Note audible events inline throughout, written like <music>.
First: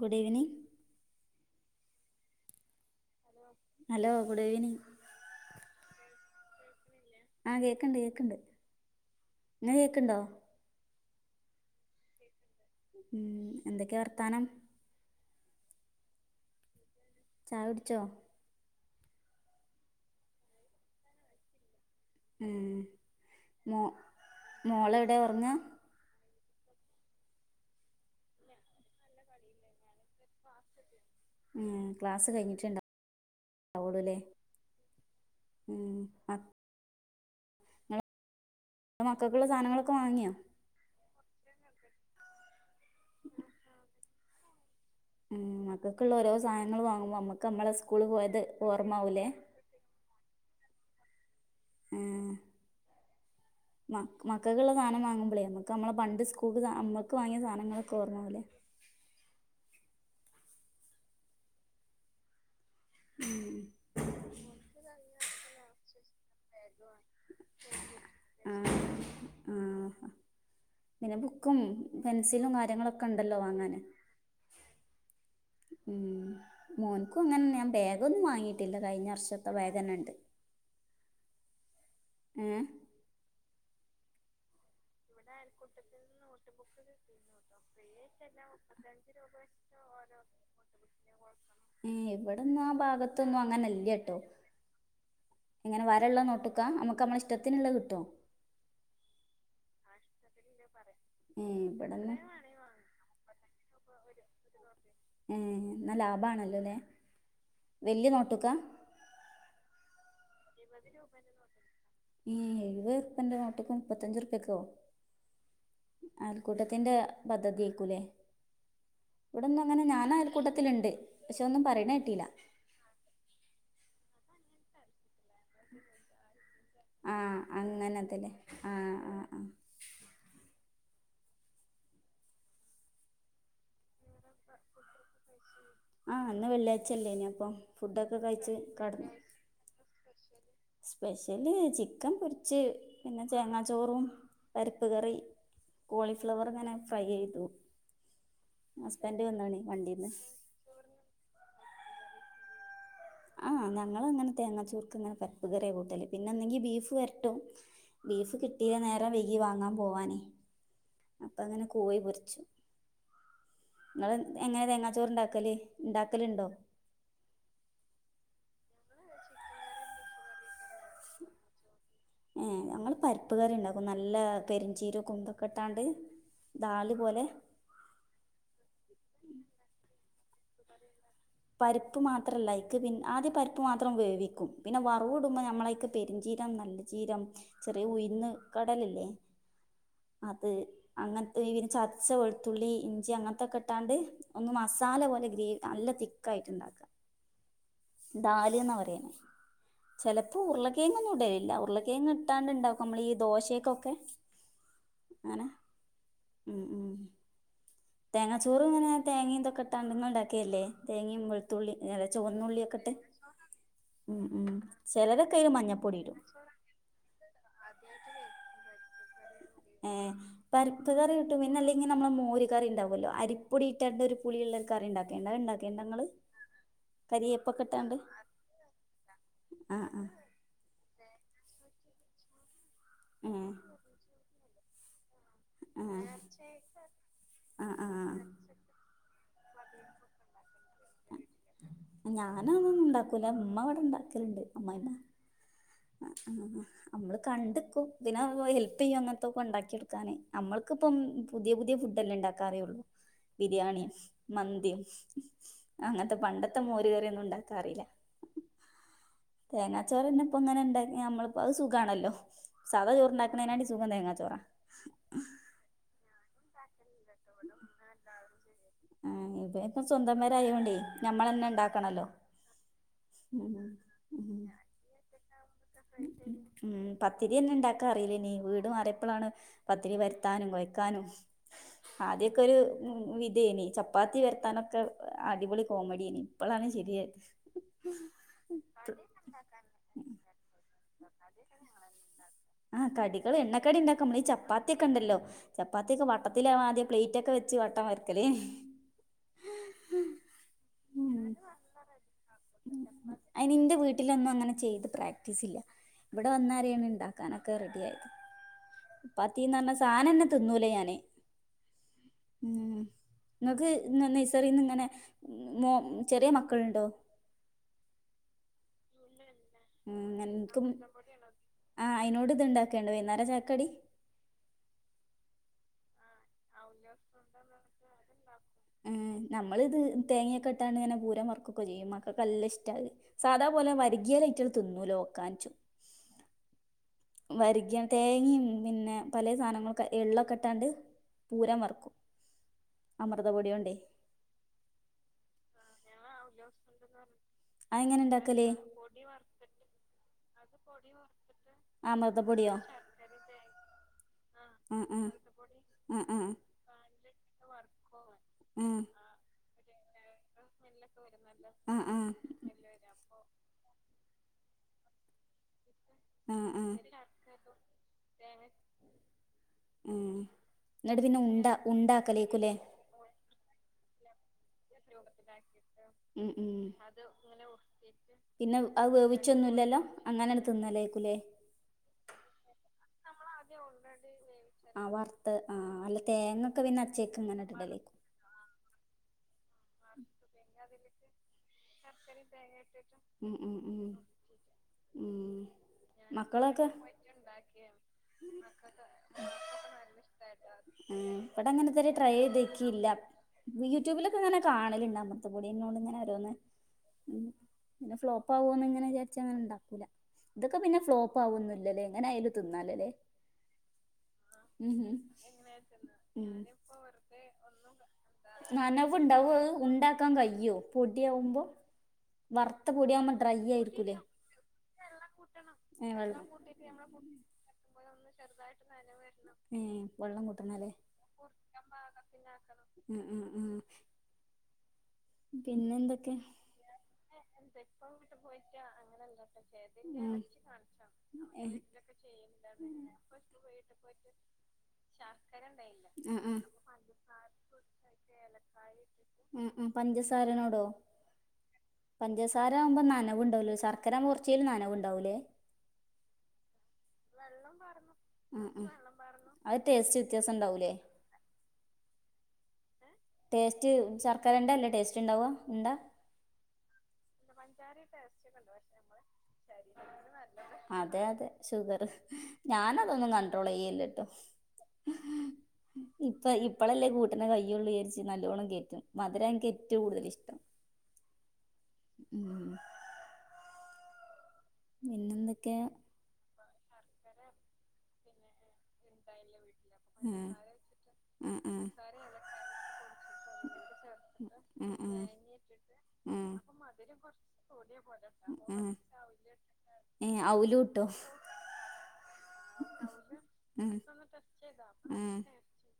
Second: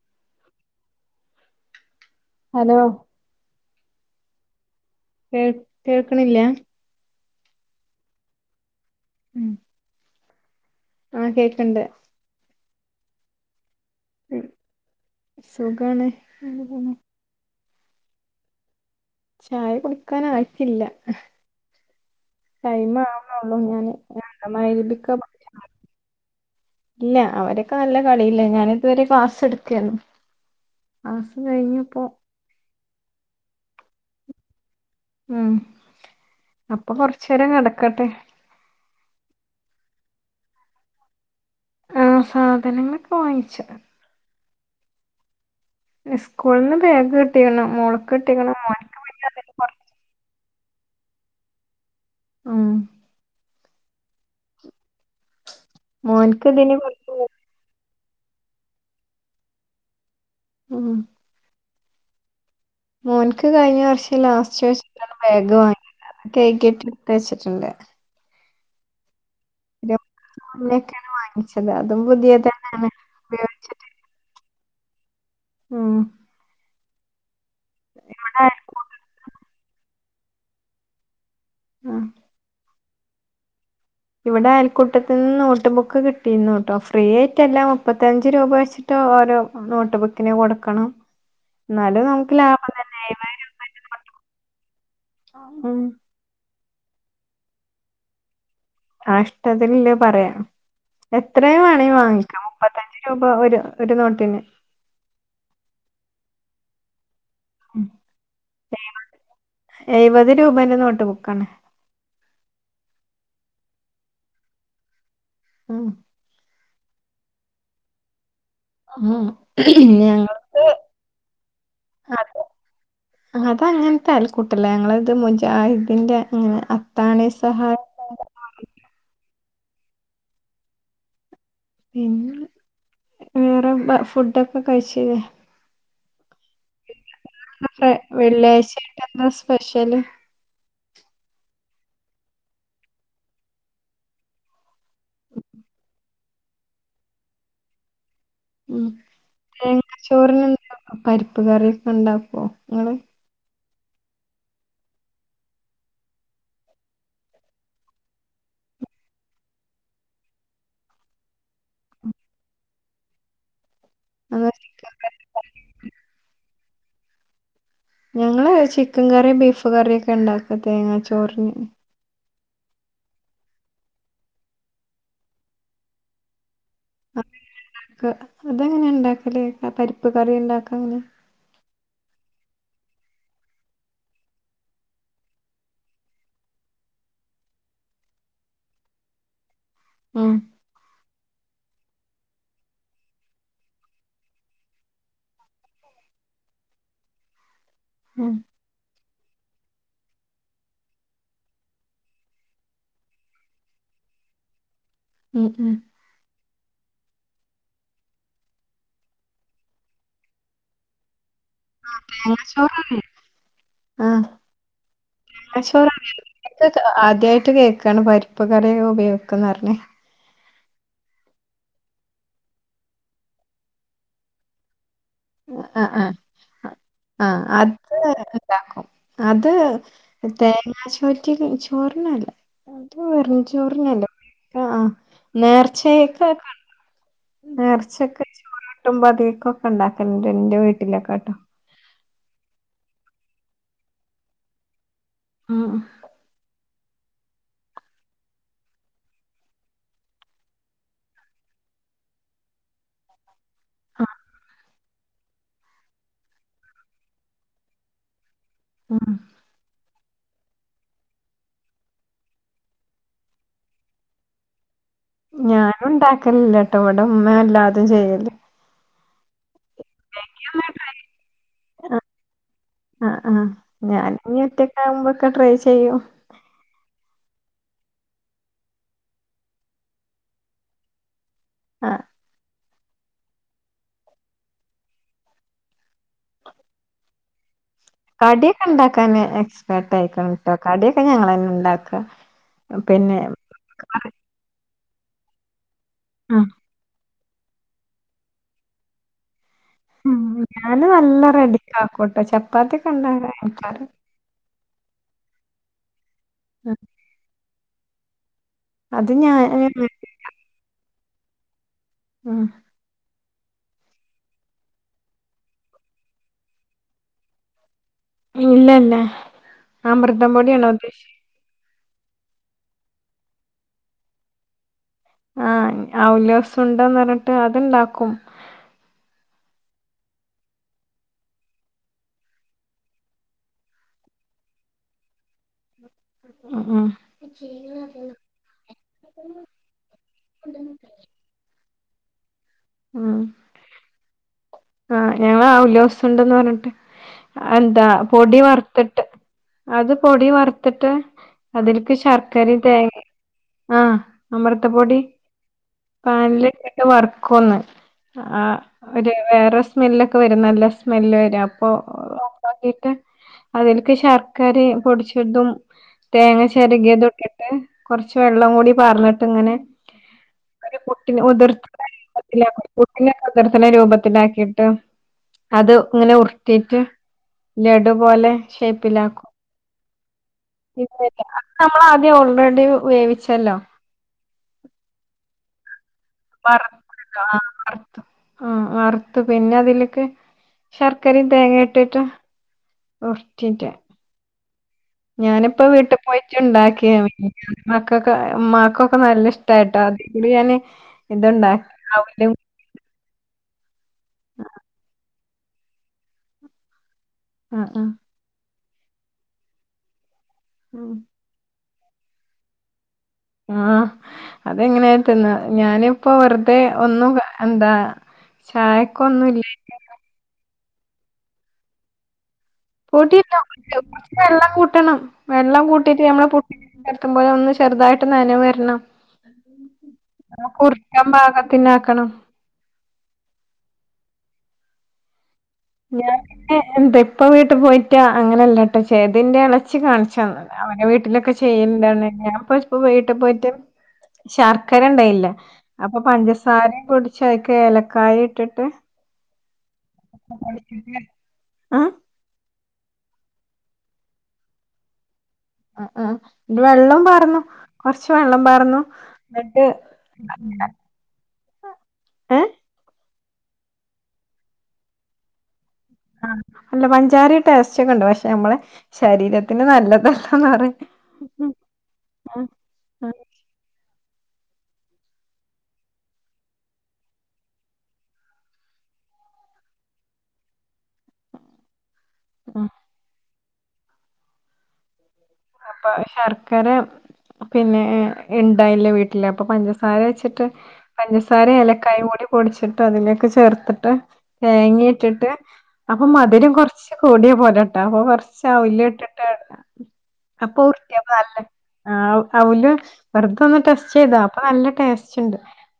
Good evening hello hello good evening കേൾക്ക്ണില്ലാ ആഹ് കേക്ക്ണ്ട് കേക്ക്ണ്ട് ഉം ഞ കേക്ക്ണ്ടോ ആഹ് കേക്ക്ണ്ട് ഊം എന്തെക്കേ ഉം വർത്താനം സുഖാണ് അങ്ങെനെ പോണു ചായുട്ച്ചോ ചായ കുടിക്കാനായിട്ടില്ല ഉം. ടൈമ് ആവ്ണൊള്ളൂ മോ ഞാന് ഞ മഹ് രിബ്ക്കാ മോളെവിടെ ഉറങ്ങുക ഇല്ല അവരൊക്കെ നല്ല കളിയില്ല ഞാന് ത് വരെ ക്ലാസ് എടുക്കെര്ന്നു ഉം ക്ലാസ് കഴിഞ്ഞിട്ടുണ്ടാവളൂല്ലേ ഉം അപ്പൊ കൊർച്ചേരം കെടക്കട്ടെ ഇപ്പോ മക്കക്ക്ള്ള സാനങ്ങളൊക്കെ വാങ്ങിയ ആ സാധനങ്ങളൊക്കെ വാങ്ങിച്ച് ഉം മക്കക്ക്ള്ള ഓരോ സ്കൂളിന്ന് സാനങ്ങള് ബാഗ് വാങ്ങുമ്പോ നമ്മുക്ക് കിട്ടിക്കണ് നമ്മളെ മോൾക്ക് സ്കൂള് പോയത് കിട്ടിക്കണ് മോൻക്ക് പിന്നെ ഓർമ്മകൂലേ അതിനെ കുറിച്ച് ഉം ഉം മ മക്കക്കുള്ള സാനം വാങ്ങുമ്പോളേ നമ്മുക്ക് നമ്മള പണ്ട് മോൻക്ക് സ്കൂൾക്ക് സ ഇതിനെ അമ്മക്ക് കുറിച്ച് വാങ്ങിയ സാനങ്ങളൊക്കെ ഓർമ്മാകും ലേ ഉം മോൻക്ക് ഉം. കഴിഞ്ഞ വർഷം ലാസ്റ്റ് വെച്ചിട്ടാണ് ബാഗ് വാങ്ങിയത് അപ്പൊ കഴ്കീട്ട് ട്ത്ത് വെച്ചിട്ടുണ്ട് ആ ആ ഇതിന്റെ മുന്നേക്കാണ് പിന്നെ ബുക്കും വാങ്ങിച്ചത് അതും പെൻസിലും പുതിയതന്നെയാണ് കാര്യങ്ങളൊക്കെ ണ്ട് അതല്ലോ വാങ്ങാന് ഉപയോഗിച്ചിട്ട് ഉം മോൻക്കു അങ്ങനെന്നെ ഞാൻ ബേഗൊന്നും ഇവിടെ അയൽ- വാങ്ങിയിട്ടില്ല കഴിഞ്ഞ വർഷത്തെ ബാഗന്നെണ്ട് ഉം ഏ ഇവിടേണ് കുട്ടത്ത്ന്ന് നോട്ട് ബുക്ക് കിട്ടീന്നു കെട്ടോ ഫ്രീ ആയിട്ടല്ല മുപ്പത്തഞ്ച് രൂപ വെച്ചിട്ട് ഓരോ നോട്ട് ബുക്കിന് കൊടുക്കണം ഏ എന്നാലും നമുക്ക് ഇബടെന്ന ലാഭം ആ തന്നെ ഭാഗത്തൊന്നും ഏഴായിരം രൂപേന്റെ അങ്ങനെല്ല്യ നോട്ട് ബുക്ക്. ട്ടോ ഉം എങ്ങനെ വരള്ള നോട്ട്ക്ക അമുക്ക് അമ്മള ഇഷ്ട്ടത്തിന്ള്ളത് കിട്ടോ ആ ഇഷ്ട്ടത്തില് ള്ളത് പറയാം എത്രയും ഏഹ് വേണെങ്കി ഇവിടന്ന് വാങ്ങിക്കാം മുപ്പത്തഞ്ച് രൂപ ഒരു ഒര് നോട്ടിന് ഏ ഇന്ന ലാഭാണല്ലോ ലേ ഉം. വല്ല്യ നോട്ട്ക്ക എഴുപത് രൂപേന്റെ നോട്ട് ബുക്കാണ് ഏ എഴ് വത്ർപ്യന്റെ നോട്ട്ക്ക് മുപ്പത്തഞ്ച് ർപ്യക്കോ ആഹ് അയൽ ക്കൂട്ടത്തിന്റെ പദ്ധതിയേൽക്കു ലേ ആഹ് ഇവിടൊന്നും അങ്ങനെ ഞങ്ങൾക്ക് ഞാനയൽക്കൂട്ടത്തില്ണ്ട് പക്ഷെ ഒന്നും പറയ്ണേട്ടീല അതങ്ങൻത്തെ അയൽകൂട്ടല്ലേ ഞങ്ങളത് മുജാഹിദിന്റെ അങ്ങനെ അത്താണി സഹായ എന്നത്തില്ലേ ആഹ് ആഹ് ആഹ് പിന്നെ വേറെ ബ ഫുഡൊക്കെ കഴിച്ചില്ലേ ആ ഇന്ന് വെള്ളിയാഴ്ചല്ലേന അപ്പൊ ക്കെ ഫുഡൊക്കെ കഴിച്ച് വെള്ളിയാഴ്ചയായിട്ട് കടന്നു എന്താ സ്പെഷ്യല് സ്പെഷ്യല് ചിക്കൻ പൊരിച്ച് പിന്നെ ചേങ്ങാ ചോറും പരിപ്പ് കറി കോളിഫ്ലവറ് ങ്ങനെ ഫ്രൈ യ്യെയ്തു ഉം ഹസ്ബൻഡ് വന്ന് ണെയ് തേങ്ങ വണ്ടീന്ന് ചോറിനെന്താ പരിപ്പ് കറിക്കെണ്ടാക്കുവോ ങ്ങള് ആ ഞങ്ങളങ്ങന തേങ്ങാച്ചോർക്ക് ങ്ങനെ പരിപ്പ് കറിയ കൂട്ടല് പിന്നെ എന്നെങ്കി ബീഫ് വരട്ടും ബീഫ് കിട്ടീല നേരം വൈകി വാങ്ങാൻ പോവാന് അപ്പ അങ്ങനെ കോഴി പൊരിച്ച് ങ്ങള് അതോ എങ്ങനെ ചിക്കൻ തേങ്ങാച്ചോറ് കറി ണ്ടാക്കല് ണ്ടാക്കലുണ്ടോ ഞങ്ങള് ചിക്കൻ കറി ബീഫ് കറി ഒക്കെ ണ്ടാക്ക തേങ്ങാ ചോറ്ന് ഏ ഞങ്ങള് പര്പ്പ് കറി ണ്ടാക്കും നല്ല പെരിഞ്ചീരകും തൊക്കെട്ടാണ്ട് ദാല് പോലെ ക്ക്‌ അതെങ്ങനെ ണ്ടാക്കല് പരിപ്പ് കറി ണ്ടാക്കാന് പരിപ്പ് മാത്രല്ല അയ്ക്ക് പിന്ന ആദ്യ പരിപ്പ് മാത്രം വേവിക്കും പിന്നെ വറവ് ഇടുമ്പോ നമ്മളയ്ക്ക് പെരിഞ്ചീരം നല്ല ചീരം ചെറിയ ഉയ്ന്ന് കടല ല്ലേ ഉം അത് അങ്ങൻത്തെ ഇ ചതച്ച വെളുത്തുള്ളി ഇഞ്ചി അങ്ങത്തൊക്കെട്ടാണ്ട് ഒന്ന് മസാല പോലെ ഗ്രേവി നല്ല തിക്കായിട്ട് ണ്ടാക്ക ഉം ദാലി ന്ന പറിയ്ന് ചെലപ്പോ ഉരുളക്കേങ്ങന്നും ഇടേല്ല ഉരുളക്കേങ്ങ് ഇട്ടാണ്ട്ണ്ടാക്കുമ്പോ നമ്മൾ ഈ ദോശേക്കൊക്കെ അനെ ഉം ഉം ഉം ഉം തേങ്ങാ ചോറു ഇങ്ങനെ തേങ്ങി ഇതൊക്കെട്ടാണ്ട് നിങ്ങള്ണ്ടാക്കല്ലേ തേങ്ങിം വ ത്തുള്ളി എല തേങ്ങാ ചോന്നുള്ളിക്ക്‌ട്ട് ചോറല്ലേ ആഹ് ഉം ഉം ചിലരെക്കെയിൽ മഞ്ഞപ്പൊടി ഇടും ഇത് ആദ്യയിട്ട് കേൾക്കാണ് പരിപ്പ് കറി ഉപയോഗിക്ക്‌ന്ന് പറഞ്ഞേ ഏഹ് പര്പ്പ് കറി കുട്ടും പിന്നെ അല്ലെങ്കിൽ നമ്മള മോര് കറി ണ്ടാവുല്ലോ അരിപ്പൊടി ഇട്ടാണ്ട പുളിയ്ള്ള കറി ഇണ്ടാക്കേണ്ട് അത് ഇ ണ്ടാക്കേണ്ട് ആഹ് ങ്ങള് ആഹ് ആഹ് അത്ണ്ടാക്കും അത് ആഹ് ആഹ് തേങ്ങാ ചോറ്റി ചോറിനല്ല അത് വെറു ഉം ചോറിനല്ലേ ആഹ് ആഹ് നേർച്ചയെകേക്കെണ്ട് ആഹ് ആഹ് നേർച്ചക്കെ ട്ടുംമ്പതിക്കൊക്കെ ണ്ടാക്കൽണ്ട് ഇന്റെ വീട്ടിലൊക്കെട്ടോ ഞാനും ഒന്നും ഉണ്ടാക്കൂല ഇമ്മ ഇവടെ ഇണ്ടാക്കല്ണ്ട് അമ്മായിമ്മ ആഹ് അഹ് അഹ് ആഹ് അമ്മള് കണ്ട്ക്കും പിന്നെ മ് പോയി ഹെല്പ്യ്യാ അങ്ങൻത്തൊക്കെ ഉണ്ടാക്കിടുക്കാനെ നമ്മക്ക്‌പ്പം പുതിയ പുതിയ ഫുഡ്ല്ലെ ഉണ്ടാക്കാറ്യള്ളൂ ബിരിയാണി മന്തി അങ്ങത്തെ പണ്ടത്തെ മോര് കറിയൊന്നും ഉണ്ടാക്കാ അറില്ല ആഹ് തേങ്ങാച്ചോറ്ന്നെ ഇപ്പൊങ്ങനെ ഉണ്ടാങ്കി നമ്മളിപ്പോ അത് സുഖാണല്ലോ സാദാ ചോറുണ്ടാക്കണേനാറ്റിലും സുഖം തേങ്ങാ ചോറ ഞാനും ഉണ്ടാക്കലില്ലട്ടോ ഇവടമ്മ എല്ലാതും ചെയ്യല് ആഹ് ങ്ങിതെ പ്പ സ്വന്തം പേരായോണ്ടേ നമ്മളന്നെ ഉണ്ടാക്കണല്ലോ നമ്പൊക്കെ ട്രൈ ചെയ്യൂ ഉം പത്തിരിയന്നെ ണ്ടാക്കാ അറില്ലേഞ്ഞി വീടു മാറിയപ്പളാണ് പത്തിരി പെര്ത്താനും കൊയ്ക്കാനും ആഹ് ആദ്യക്കെ ഒരു ഉം ഇതേനി ചപ്പാത്തി വരുത്താനൊക്കെ അടിപൊളി കോമഡിയേനി ഇപ്പളാണ് ശരിയായത് കടിക്കെ ഇണ്ടാക്കാൻ എക്സ്പേർട്ട ആയിക്ക്‌ണ് അഹ് കടിക്കെ ഞങ്ങള്ന്നെ ഉണ്ടാക്കാ ആഹ് പിന്നെ കടികള് എണ്ണക്കടി ണ്ടാക്ക നമ്മ ഈ ചപ്പാത്തിയക്കെണ്ടല്ലോ ചപ്പാത്തിക്കെ ആഹ് വട്ടത്തിലവാ ആദ്യ പ്ലെ റ്റൊക്കെ വെച്ച് വട്ടം വരക്കലെ ഉം ഞാന് നല്ല റെഡി ആക്കോട്ടെ ചപ്പാത്തിക്കെ <unintelligible> ട്ടിലൊന്നും അങ്ങനെ ചെയ്ത് പ്രാക്ടീസ് ഇല്ല ഇവിടെ ഉം വന്നരെയാണ് ണ്ടാക്കാനൊക്കെ റെഡി ആയത് അത് ഞാൻ പാത്തിന്നർഞ്ഞ സാനന്നെ ത്ന്നൂല ഞാന് ഉം ങ്ങക്ക് ഇന്ന് നൈസറിന്ന്ഇങ്ങനെ മോ ചെറിയ മക്കൾണ്ടോ ഇല്ല ല്ല ഉം ഞൻക്കും അയിനോട് ഇത് ണ്ടാക്കെണ്ട് വൈന്നേര ചായക്കടി. ആഹ ആ ഉല്ലാസം ഉണ്ട. ന്ന് പറഞ്ഞിട്ട് അത്ണ്ടാക്കും. നമ്മളിത് തേങ്ങയൊക്കെ ഇട്ടാണ് ഇങ്ങനെ പൂരം വർക്കൊക്കെ ചെയ്യും മക്കക്ക് നല്ല ഇഷ്ടാത്. സാധാ പോലെ വരകിയല് ഐറ്റെൽ തിന്നൂല ഓക്കാനിച്ചും. ആഹ് ആഹ്. വരിക തേങ്ങിം പിന്നെ പല സാനങ്ങൾക്കെ എള്ളൊക്കെ ഇട്ടാണ്ട്. പൂരം വറക്കും ഉം അമൃതപൊടിയോണ്ടേ. ആഹ് ഞങ്ങള് ആ ഔലൊസുണ്ടന്ന് പറഞ്ഞിട്ട്. ആഹ്‌ എന്താ അതെങ്ങനെ പൊടി ഇണ്ടാക്കല്? വറ്ത്തിട്ട് അത് പൊടി വറ്ത്ത്. ത്തിട്ട് അതില്ക്ക് ശർക്കര അമൃതപ്പൊടിയോ? തേങ്ങിം ആഹ ആഹ് അമൃതപൊടി. ആഹ് ആഹ് പാനല്ഇട്ട്ട് വർക്കൊന്ന് ആ ആഹ് ഒരു വേറെ. സ്മെല്ലൊക്കെ വരും നല്ല സ്മെല്ല് വരും അപ്പോ ആഹ് ആഹ് ഓഫാക്കിട്ട്. അതില്ക്ക് ശർക്കരിം പൊടിച്ച്ടും. തേങ്ങ ആഹ് ആഹ് ആഹ് ചെരകിയതുട്ടിട്ട് കൊറച്ച് വെള്ളകൂടി പർനിട്ട് ഇങ്ങനെ. ഒരു ന്നിട്ട്പിന്നെ ഉണ്ടാ ഉണ്ടാക്കലേക്കുലെ. പുട്ടിനോക്കെ കുതിർത്തുന്ന രൂപത്തിലാക്കിയിട്ട്. ട്ട് അതിങ്ങനെ ഉം ഉം ഉർട്ടിട്ട് ലഡുപോലെ പിന്നെ അത് ഷേപ്പിലാക്കും. വേവിച്ചൊന്നുല്ലല്ലോ അങ്ങനെണ്ട് ഇല്ല തിന്നലേക്കുലേ? അത് നമ്മൾ ആദ്യം ഓൾറെഡി വേവിച്ചല്ലോ. ആഹ് വറുത്ത് ആ അല്ല തേങ്ങൊക്കെ പിന്നെ വറുത്തല്ലോ അച്ചേക്കും ആ ഇങ്ങനെ ഇടല്. വറുത്തു ആ വറുത്ത് പിന്നെ അതില്ക്ക്. ശർക്കരിം തേങ്ങി ഇട്ടിട്ട് ഉം ഉം ഉര്ട്ടിട്ട്. ഉം ഉം ഞാനിപ്പോ വീട്ടിൽ മക്കളൊക്കെ പോയിട്ട്ണ്ടാക്കിയ മക്കൊക്കെ മാക്കൊക്കെ നല്ലഷ്. ഇഷ്ടായിട്ടോ ഇത് ഞാന് ഇതുണ്ടാഅവലും. ല്ല യൂട്യൂബിലൊക്കെ ഇങ്ങനെ കാണലിണ്ട് അമർത്പൊടിയോണ്ട്‌ ഇങ്ങനെരോന്ന്. ഉ ആ ആ ഇങ്ങനെ ഫ്ലോപ്പ് ആകൊന്ന് ഇങ്ങനെ വിചാരിച്ചങ്ങനെ ഇണ്ടാക്കൂല. ഇതൊക്കെ പിന്നെ ഉം. ഫ്ലോപ്പാവൊന്നുല്ലല്ലേ എങ്ങനെ ആയാലും തിന്നാലല്ലേ. ആ അതെങ്ങനെയാലും തിന്ന ഞാനിപ്പോ വെറുതെ ഒന്നു എന്താ. ചായക്കൊന്നും നനവ്ണ്ടാവൊ ഇല്ല ഉണ്ടാക്കാൻ കയോ പൊടിയകുമ്പോ. വർ പൊട്ടിയിട്ട കുറച്ചു വെള്ളം കൂട്ടണം വെള്ളം ഏഹ് കൂട്ടിട്ട് വെള്ളം നമ്മള് പുട്ടിന് ആക്കുമ്പോലെ ഒന്ന് ചെറുതായിട്ട് നനവരണം. ഏഹ് വെള്ളം കൂട്ടണല്ലേ ക്കാൻപാകതിന്നാക്കണം. ആഹ് ആഹ് പിന്നെ എന്തൊക്കെ ഞാന് പിന്നെ എന്താ ഇപ്പ വീട്ടു പോയിട്ട് അങ്ങനെയല്ലട്ടോ ചെയ്തേ ഇന്റെ എളച്ചി കാണിച്ചന്ന്. അവരെ വീട്ടിലൊക്കെ ചെയ്യണ്ട്ന്ന് ഞാൻപ്പ ഇപ്പം വീട്ടിൽ പോയിട്ട്. ശർക്കര ഇണ്ടായില്ല അപ്പൊ ആഹ് ആഹ് പഞ്ചസാരയും പൊടിച്ച് അയിക്ക് ഏലക്കായ ഇട്ടിട്ട്. ഉം ഉ പഞ്ചസാരനോടോ. പൊടിച്ചിട്ട് ആഹ് പഞ്ചസാര ആവുമ്പോ നനവ് ഉണ്ടാവല്ലോ ശർക്കര കൊറച്ചെലും നനവ് ഉണ്ടാവൂലേ. ആ ആ വെള്ളം പറാന്നു കൊറച്ച് വെള്ളം ഉം ഉം പറാന്നു അത് എന്നിട്ട്. ടേസ്റ്റ് വ്യത്യാസം ഉണ്ടാവൂലേ ഏഹ്. ടേസ്റ്റ് ശർക്കരന്റെ അല്ലേ ടേസ്റ്റ് ഇണ്ടാവ? ഉണ്ട. ആ അല്ല പഞ്ചാരിം ടേസ്റ്റ് ഒക്കെഉണ്ട് പക്ഷെ നമ്മളെ ശരീരത്തിന് നല്ലതല്ലന്ന്റി. അതെ അതെ ഷുഗർ ഞാനതൊന്നും ഉം കണ്ട്രോൾ ചെയ്യല്ലട്ടോ. ഇപ്പ ഇപ്പളല്ലേ കൂട്ടനെ കയൊള്ളു വിചാരിച്ച്. ച്ച് നലോണം കേറ്റും മധുരം എനിക്ക് ഏറ്റും കൂടുതലിഷ്ടം ഉം. പിന്നെ എന്തൊക്കെ. പ്പൊ ശർക്കര പിന്നെ. ഇണ്ടായില്ല വീട്ടില് അപ്പൊ പഞ്ചസാര വെച്ചിട്ട് പഞ്ചസാര ഏലക്കായ കൂടി പൊടിച്ചിട്ട് അതിലേക്ക് ചേർത്ത് ട്ട് അതും തേങ്ങേട്ടിട്ട് അപ്പം ഇട്ടിട്ട് മധുരം കൊറച്ച് കൂടിയ പോലെണ്ടാവും അപ്പൊ കൊറച്ച് അവിലിട്ടിട്ട് അവല് അപ്പൊ ഇട്ടിട്ട് ഉരുട്ട്യാ <unintelligible> ആവു അവുല് വെറുതൊന്ന് ഇടക്ക് ടെസ്റ്റ് ചെയ്താ അപ്പൊ നല്ല ടേസ്റ്റ് ഉണ്ട്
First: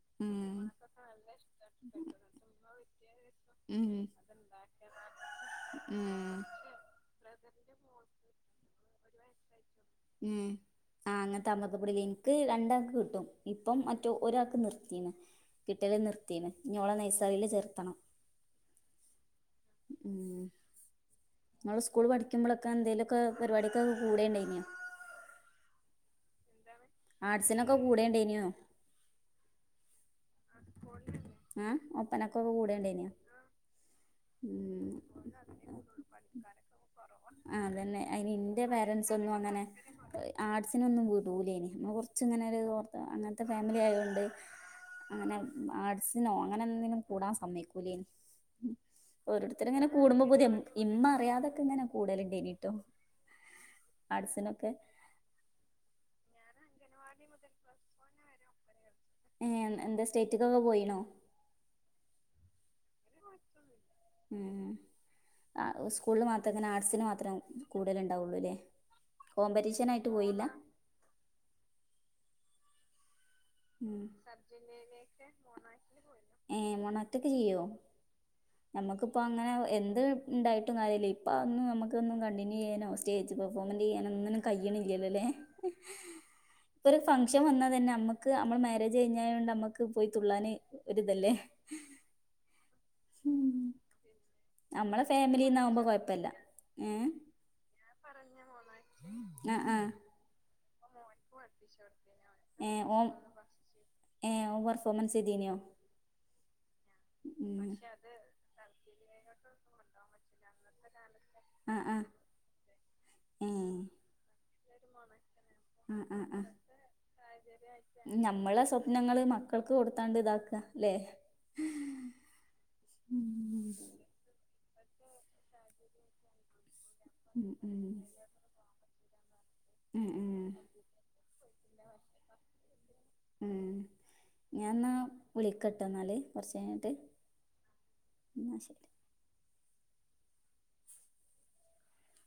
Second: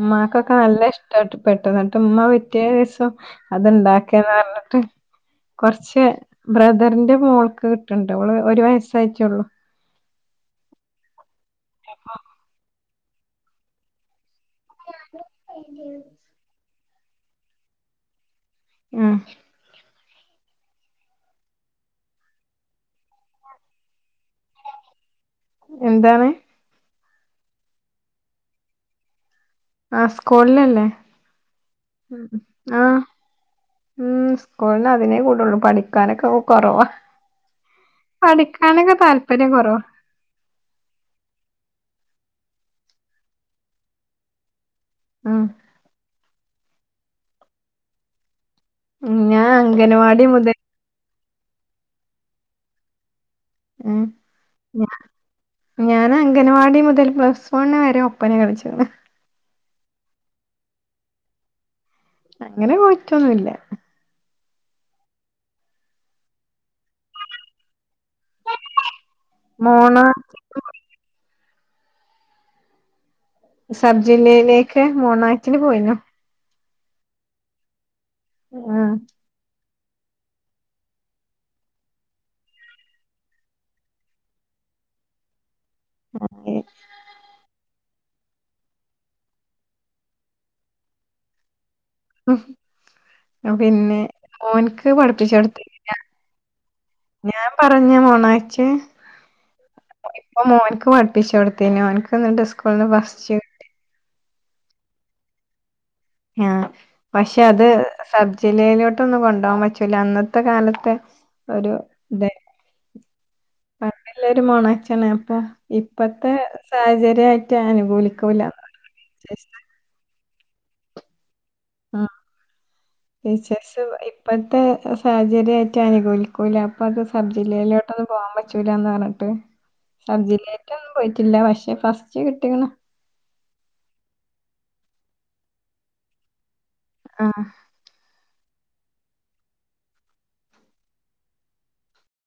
ഉമ്മാക്കൊക്കെ നല്ല ഇഷ്ട്ടപെട്ടു ഇന്നട്ട് ഉമ്മ പിറ്റെ ദിവസം അത്ണ്ടാക്ക്ന്ന് പറഞ്ഞിട്ട് കൊറച്ച് ഉം ബ്ര ബ്രദറിന്റെ മോൾക്ക് കിട്ടണ്ട് അവള് ഒരു വയസ്സായിട്ടൂള്ളു ഉം ആഹ് അങ്ങൻത്തെ അമൃതംപ്പൊടി എനിക്ക് രണ്ടാക്ക് കിട്ടും ഇപ്പം മറ്റ് ഒരാക് ഇപ്പം നിർത്തീണ് കിട്ടല് നിർത്തീണ് ഇഞ്ഞി ഓളെ നൈസറില് ചേർത്തണം ആഹ് ഉം ഇങ്ങള് സ്കൂൾ പഠിക്കുമ്പളക്കെ എന്തേലുവൊക്കെ പരിപാടിയൊക്കെ കൂടെണ്ടേനിയോ എന്താണ്? ആർട്സിനൊക്കെ കൂടെണ്ടേയിനിയോ ആഹ് സ്കൂളിലല്ലേ ആഹ് ഒപ്പനക്കൊക്കെ ആഹ് കൂടെണ്ടായിനോ ഉം സ്കൂളിന്ന് ഉം അതിനെ കൂടുള്ളൂ പഠിക്കാനൊക്കെ കൊറവാ ആഹ് അതന്നെ അയിന് ഇന്റെ പഠിക്കാനൊക്കെ പേരൻറ്സ് ഒന്നും താല്പര്യം അങ്ങനെ കൊറവാ ആർട്സിനൊന്നും വീടൂലേനി നമ്മള് കൊറച്ചിങ്ങനെ ഒരു ഓർ അങ്ങനത്തെ ഫാമിലി ആയോണ്ട് അങ്ങനെ ഉം ആർട്സിനോ അങ്ങനെ ഒനിന്നും കൂടാൻ സമ്മയ്ക്കൂലേനി ഞാൻ ഓരോരുത്തരിങ്ങനെ കൂടുമ്പോ അംഗനവാടി പൂതിയാ മുതൽ ഇമ്മ അറിയാതൊക്കെ ഇങ്ങനെ കൂടലിണ്ടേനീട്ടോ ഉം ഞാ ഞാന് അംഗനവാടി മുതൽ പ്ലസ് വണ്ണ് വരെ ഒപ്പ് ഒപ്പന കളിച്ചൂന് ഏഹ് എൻ എന്താ സ്റ്റേറ്റ്ക്കൊക്കെ പോയിണോ അങ്ങനെ പോയിറ്റൊന്നുല്ല ഉം ആഹ് സ്കൂളിൽ മാത്രം ഇങ്ങനെ ആർട്സിന് മാത്രം കൂടല്ണ്ടാവുള്ളൂ ല്ലേ കോമ്പറ്റീഷൻ മോണ ആയിട്ട് പോയില്ലാ ഉം സബ്ജില്ലയിലേക്ക് മോണാക്ടിന് പോയിനു ഏഹ് മോണാക്ടെക്കെ ചെയ്യോ ആഹ് ഞമ്മക്കിപ്പ അങ്ങനെ എന്ത് ഇണ്ടായിട്ടും കാര്യല്ല ഇപ്പ അതൊന്നും നമുക്കൊന്ന് കണ്ടിന്യൂ ചെയ്യാനോ സ്റ്റേജ് പെർഫോമൻറ് ചെയ്യാനോ ഒന്നിനും കയ്യിണില്ലല്ലോല്ലേ ഇപ്പ ഒരു ഫംങ്ഷൻ വന്നാ തന്നെ അമ്മക് ക്ക് നമ്മള് മാരേജ് കഴിഞ്ഞായോണ്ട് നമ്മക്ക് പോയി തുള്ളാന് ഒര്തല്ലേ ഉം പിന്നെ ഓനിക്ക് നമ്മളെ ഫാമിലിന്നാവുമ്പോ പഠിപ്പിച്ചൊടുത്തിട്ടില്ല കൊഴപ്പല്ല ഏ ഞാൻ പറഞ്ഞ മോണാക്ട് ആ ആ ഇപ്പം മോൻക്ക് പഠിപ്പിച്ചു കൊടുത്തീനി ഓന്ക്ക്ന്നിണ്ട് സ്കൂള്ന്ന് ഫസ്റ്റ് ഏഹ് ഓൻ പെർഫോമൻസ് ചെയ്തീനിയോ? ആഹ് പക്ഷെ അത് സബ്ജില്ലയിലോട്ടൊന്നും കൊണ്ടോവാൻ പറ്റൂല അന്നത്ത് ത്തെ കാലത്തെ ഒരു ആ ആ ഇതെ ഏ <unintelligible> ഒര് മോണാക്ട് ക്കാണ് അപ്പം ആ ആ ഇപ്പത്തെ ആ സാഹചര്യായിറ്റ് അനുകൂലിക്കൂല്ലാന്ന് നമ്മളെ പറഞ്ഞ് സ്വപ്നങ്ങള് <unintelligible> മക്കൾക്ക് കൊടുത്താണ്ട് ഇതാക്കാ ല്ലെ ആഹ് ടീച്ചേഴ്സ് ഇപ്പഴ്ത്തെ ഇപ്പത്തെ സാഹചര്യായിറ്റ് അനുകൂലിക്കൂലാ അപ്പൊ അത് ഉം ഉം സബ്ജില്ലയിലോട്ടൊന്നും പോവാൻ പറ്റൂലാന്ന് പറഞ്ഞിട്ട് ഉം ഉം സബ്ജില്ലേക്കൊന്നും പോയിറ്റില്ലാ പക്ഷെ ഫസ്റ്റ് കിട്ടീക്കണ് ഏഹ് ഞാൻ ഇന്നാ വിളിക്കട്ടാ എന്നാല് കൊറച്ചഴിഞ്ഞിട്ട് ആഹ് എന്നാ ശരി